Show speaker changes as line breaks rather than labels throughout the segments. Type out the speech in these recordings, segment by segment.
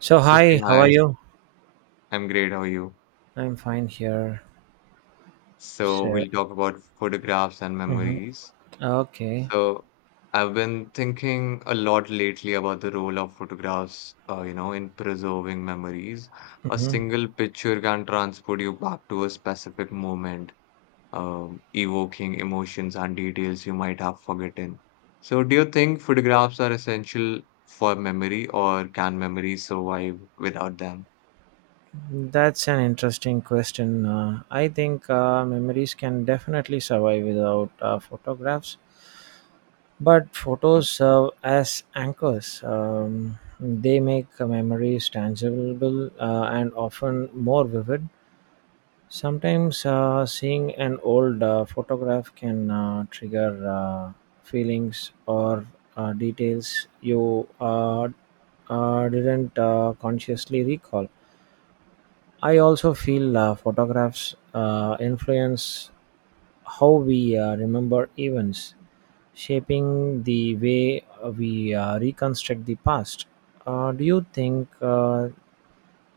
So
Okay,
hi, how are
hi.
you?
I'm great. How are you?
I'm fine here.
So,
So,
we'll talk about photographs and
mhm.
memories.
okay,
So, I've been thinking a lot lately about the role of photographs, in preserving memories. A
hmm
single picture can transport you back to a specific moment, evoking emotions and details you might have forgotten. So, do you think photographs are essential for memory, or can memories survive without them?
that's an interesting question. I think memories can definitely survive without photographs, but
Mm.
photos serve as anchors. They make memories tangible and often more vivid. Sometimes seeing an old photograph can trigger feelings or details you didn't consciously recall. I also feel photographs influence how we remember events, shaping the way we reconstruct the past. Do you think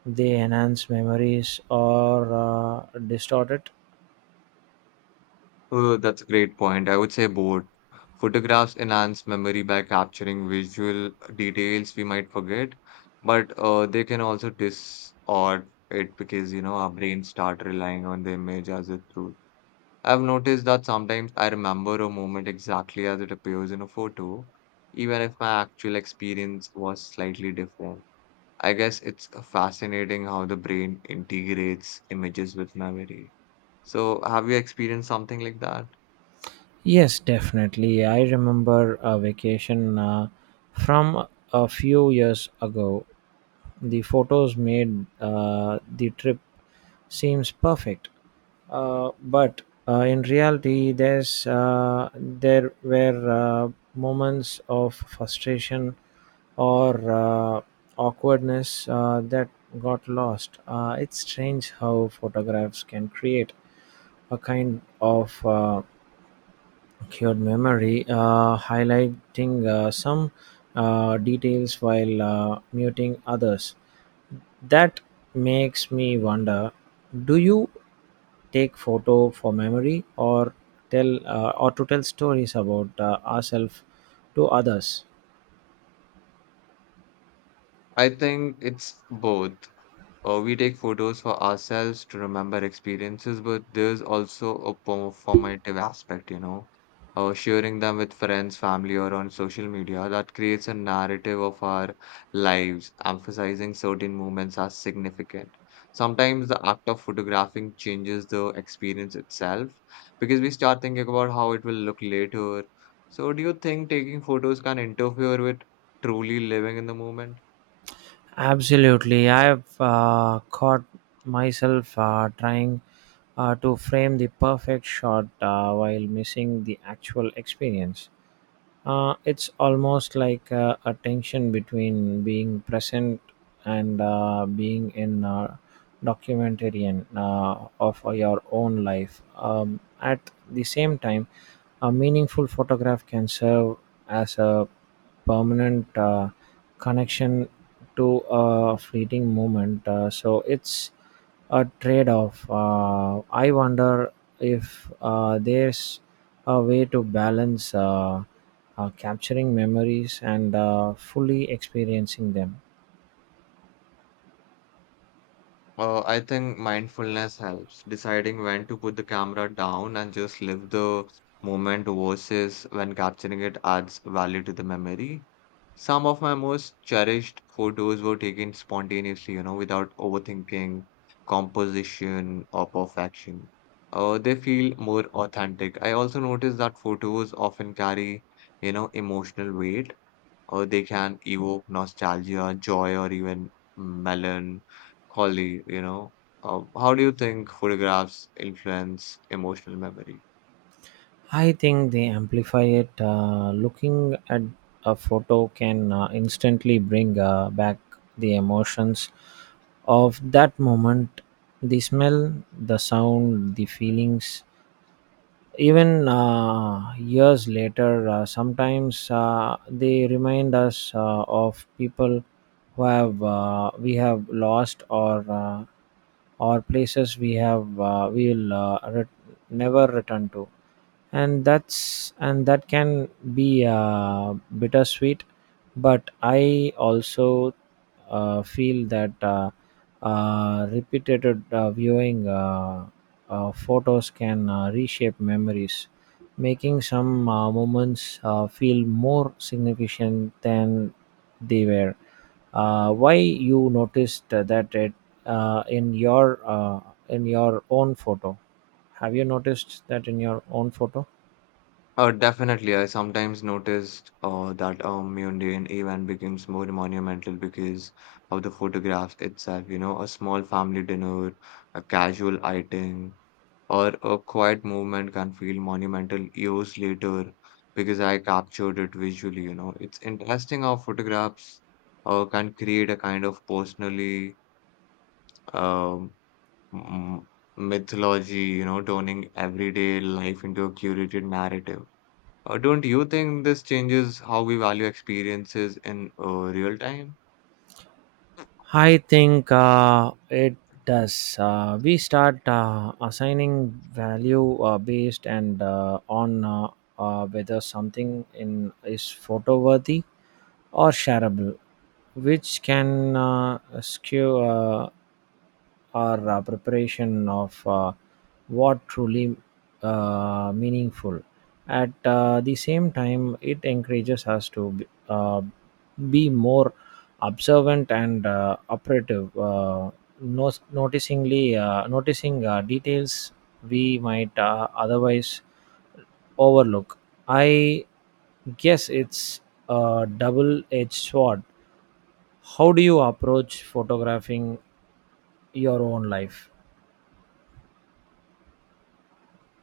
they enhance memories or distort it?
Oh, that's a great point. I would say both. Photographs enhance memory by capturing visual details we might forget, but they can also distort it because, you know, our brains start relying on the image as a truth. I've noticed that sometimes I remember a moment exactly as it appears in a photo, even if my actual experience was slightly different. I guess it's fascinating how the brain integrates images with memory. So, have you experienced something like that?
Yes, definitely. I remember a vacation from a few years ago. The photos made the trip seems perfect, but in reality, there were moments of frustration or awkwardness that got lost. It's strange how photographs can create a kind of cured memory, highlighting some details while muting others. That makes me wonder: do you take photo for memory, or to tell stories about ourselves to others?
I think it's both. We take photos for ourselves to remember experiences, but there's also a performative aspect, you know. Sharing them with friends, family, or on social media, that creates a narrative of our lives, emphasizing certain moments as significant. Sometimes the act of photographing changes the experience itself because we start thinking about how it will look later. So, do you think taking photos can interfere with truly living in the moment?
Absolutely. I've caught myself trying to frame the perfect shot while missing the actual experience. It's almost like a tension between being present and being in a documentarian of your own life. At the same time, a meaningful photograph can serve as a permanent connection to a fleeting moment. So it's a trade-off. I wonder if there's a way to balance capturing memories and fully experiencing them.
I think mindfulness helps. Deciding when to put the camera down and just live the moment versus when capturing it adds value to the memory. Some of my most cherished photos were taken spontaneously, you know, without overthinking composition or perfection. They feel more authentic. I also noticed that photos often carry, you know, emotional weight, or they can evoke nostalgia, joy, or even melancholy, you know. How do you think photographs influence emotional memory?
I think they amplify it. Looking at a photo can instantly bring back the emotions of that moment, the smell, the sound, the feelings. Even years later, sometimes they remind us of people who have we have lost, or places never return to, and that can be bittersweet. But I also feel that repeated viewing photos can reshape memories, making some moments feel more significant than they were. Uh, why you noticed that it uh, in your uh, in your own photo, have you noticed that in your own photo?
Definitely, I sometimes noticed that a mundane event becomes more monumental because of the photographs itself. You know, a small family dinner, a casual outing, or a quiet movement can feel monumental years later because I captured it visually. You know, it's interesting how photographs can create a kind of personally um, m- mythology. You know, turning everyday life into a curated narrative. Don't you think this changes how we value experiences in real time?
I think it does. We start assigning value based and on whether something in is photo worthy or shareable, which can skew our preparation of what truly meaningful. At the same time, it encourages us to be more observant and operative, noticing details we might otherwise overlook. I guess it's a double-edged sword. How do you approach photographing your own life?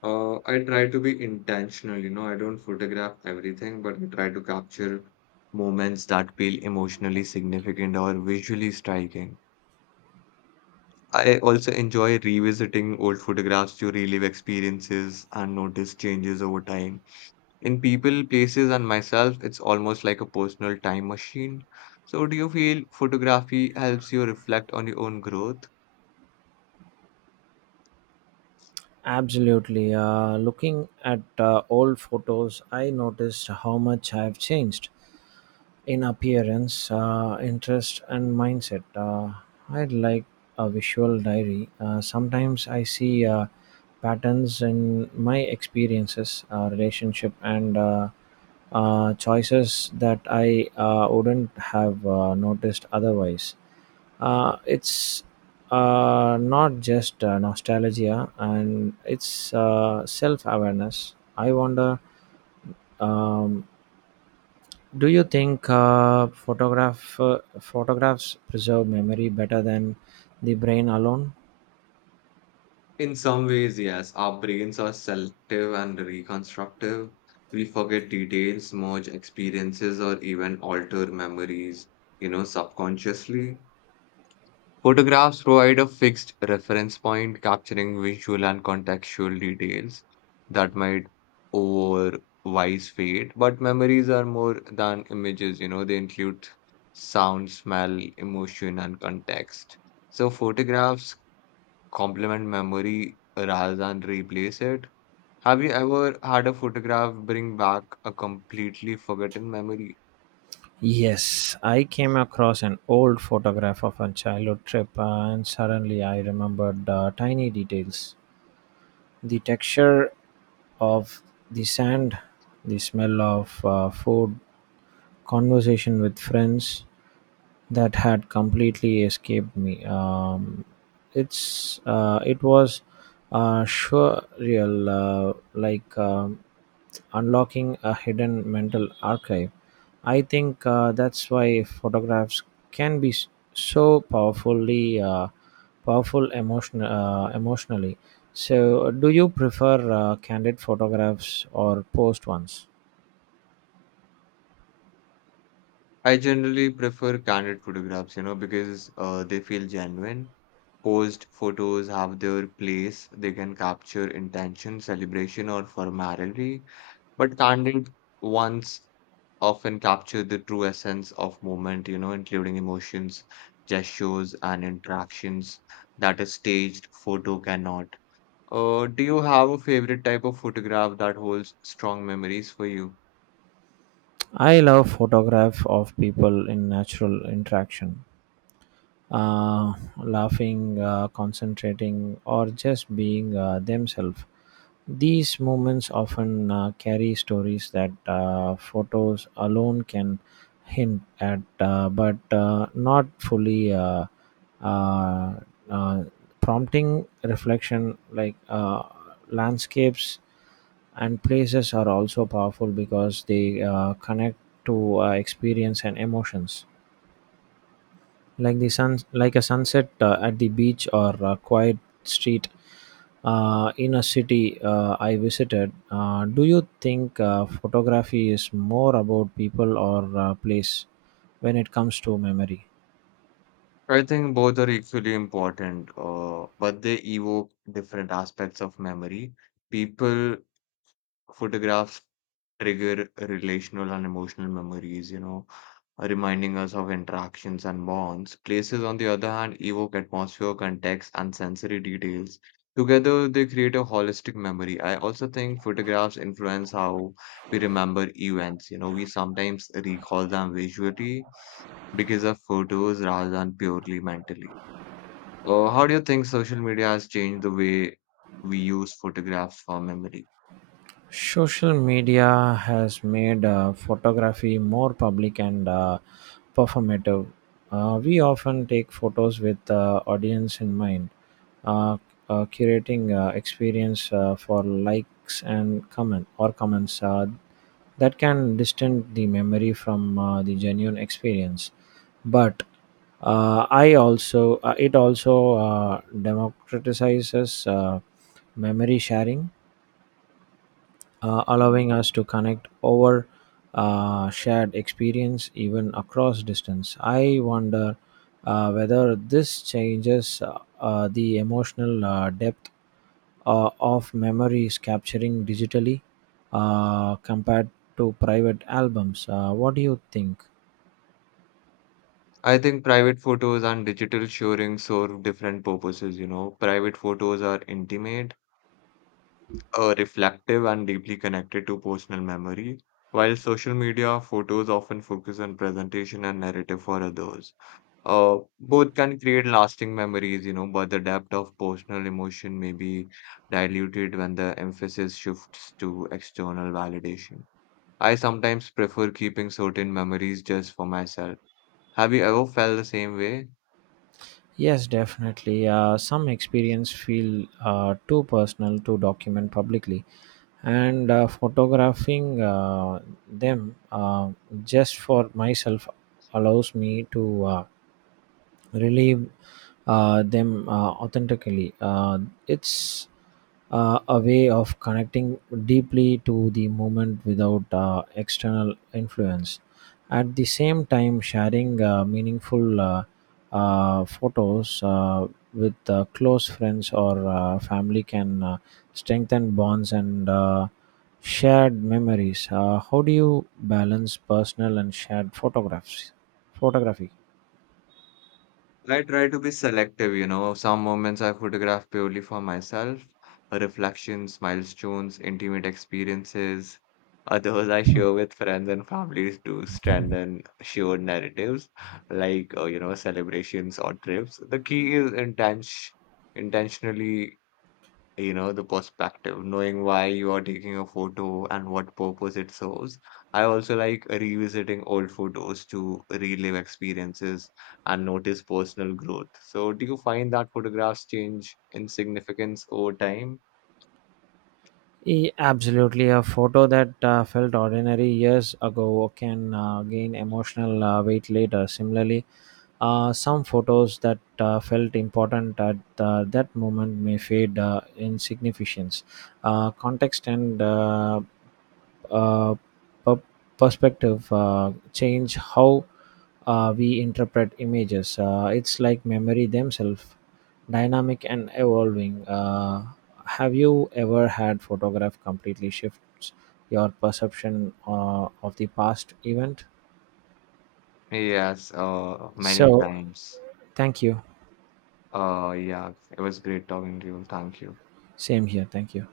I try to be intentional, you know, I don't photograph everything, but I try to capture moments that feel emotionally significant or visually striking. I also enjoy revisiting old photographs to relive experiences and notice changes over time. In people, places, and myself, it's almost like a personal time machine. So, do you feel photography helps you reflect on your own growth?
Absolutely. Looking at old photos, I noticed how much I have changed in appearance, interest, and mindset. I'd like a visual diary. Sometimes I see patterns in my experiences, relationship, and choices that I wouldn't have noticed otherwise. It's not just nostalgia, and it's self-awareness. I wonder, um, do you think photographs preserve memory better than the brain alone?
In some ways, yes, our brains are selective and reconstructive. We forget details, merge experiences, or even alter memories, you know, subconsciously. Photographs provide a fixed reference point, capturing visual and contextual details that might otherwise fade. But memories are more than images, you know, they include sound, smell, emotion, and context. So photographs complement memory rather than replace it. Have you ever had a photograph bring back a completely forgotten memory?
Yes, I came across an old photograph of a childhood trip, and suddenly I remembered tiny details. The texture of the sand, the smell of food, conversation with friends that had completely escaped me. It was surreal, like unlocking a hidden mental archive. I think that's why photographs can be so powerful emotionally. So, do you prefer candid photographs or posed ones?
I generally prefer candid photographs, you know, because they feel genuine. Posed photos have their place. They can capture intention, celebration, or formality. But candid ones often capture the true essence of moment, you know, including emotions, gestures, and interactions that a staged photo cannot. Do you have a favorite type of photograph that holds strong memories for you?
I love photograph of people in natural interaction, uh, laughing, concentrating, or just being themselves. These moments often carry stories that photos alone can hint at, but not fully uh, uh, prompting reflection. Landscapes and places are also powerful because they connect to experience and emotions, like a sunset at the beach, or a quiet street in a city I visited. Do you think photography is more about people or place when it comes to memory?
I think both are equally important, but they evoke different aspects of memory. People, photographs trigger relational and emotional memories, you know, reminding us of interactions and bonds. Places, on the other hand, evoke atmosphere, context, and sensory details. Together, they create a holistic memory. I also think photographs influence how we remember events. You know, we sometimes recall them visually because of photos rather than purely mentally. How do you think social media has changed the way we use photographs for memory?
Social media has made photography more public and performative. We often take photos with audience in mind, uh, curating experience for likes and comments, that can distance the memory from the genuine experience. But I also it also democratizes memory sharing, allowing us to connect over shared experience even across distance. I wonder whether this changes the emotional depth of memories capturing digitally compared to private albums. What do you think?
I think private photos and digital sharing serve different purposes, you know. Private photos are intimate, reflective, and deeply connected to personal memory, while social media photos often focus on presentation and narrative for others. Both can create lasting memories, you know, but the depth of personal emotion may be diluted when the emphasis shifts to external validation. I sometimes prefer keeping certain memories just for myself. Have you ever felt the same way?
Yes, definitely. Some experience feel too personal to document publicly, and photographing them just for myself allows me to relieve them authentically. It's a way of connecting deeply to the moment without external influence. At the same time, sharing meaningful photos with close friends or family can strengthen bonds and shared memories. How do you balance personal and shared photographs? Photography.
I try to be selective, you know. Some moments I photograph purely for myself, reflections, milestones, intimate experiences. Others I share with friends and families to strengthen shared narratives, like celebrations or trips. The key is intention, intentionally, you know, the perspective, knowing why you are taking a photo and what purpose it serves. I also like revisiting old photos to relive experiences and notice personal growth. So, do you find that photographs change in significance over time?
Absolutely, a photo that felt ordinary years ago can gain emotional weight later. Similarly, some photos that felt important at that moment may fade in significance. Context and uh, per- perspective change how we interpret images. It's like memory themselves, dynamic and evolving. Have you ever had photograph completely shifts your perception of the past event?
Yes, many
So,
times.
thank you.
Yeah, it was great talking to you. Thank you.
Same here. Thank you.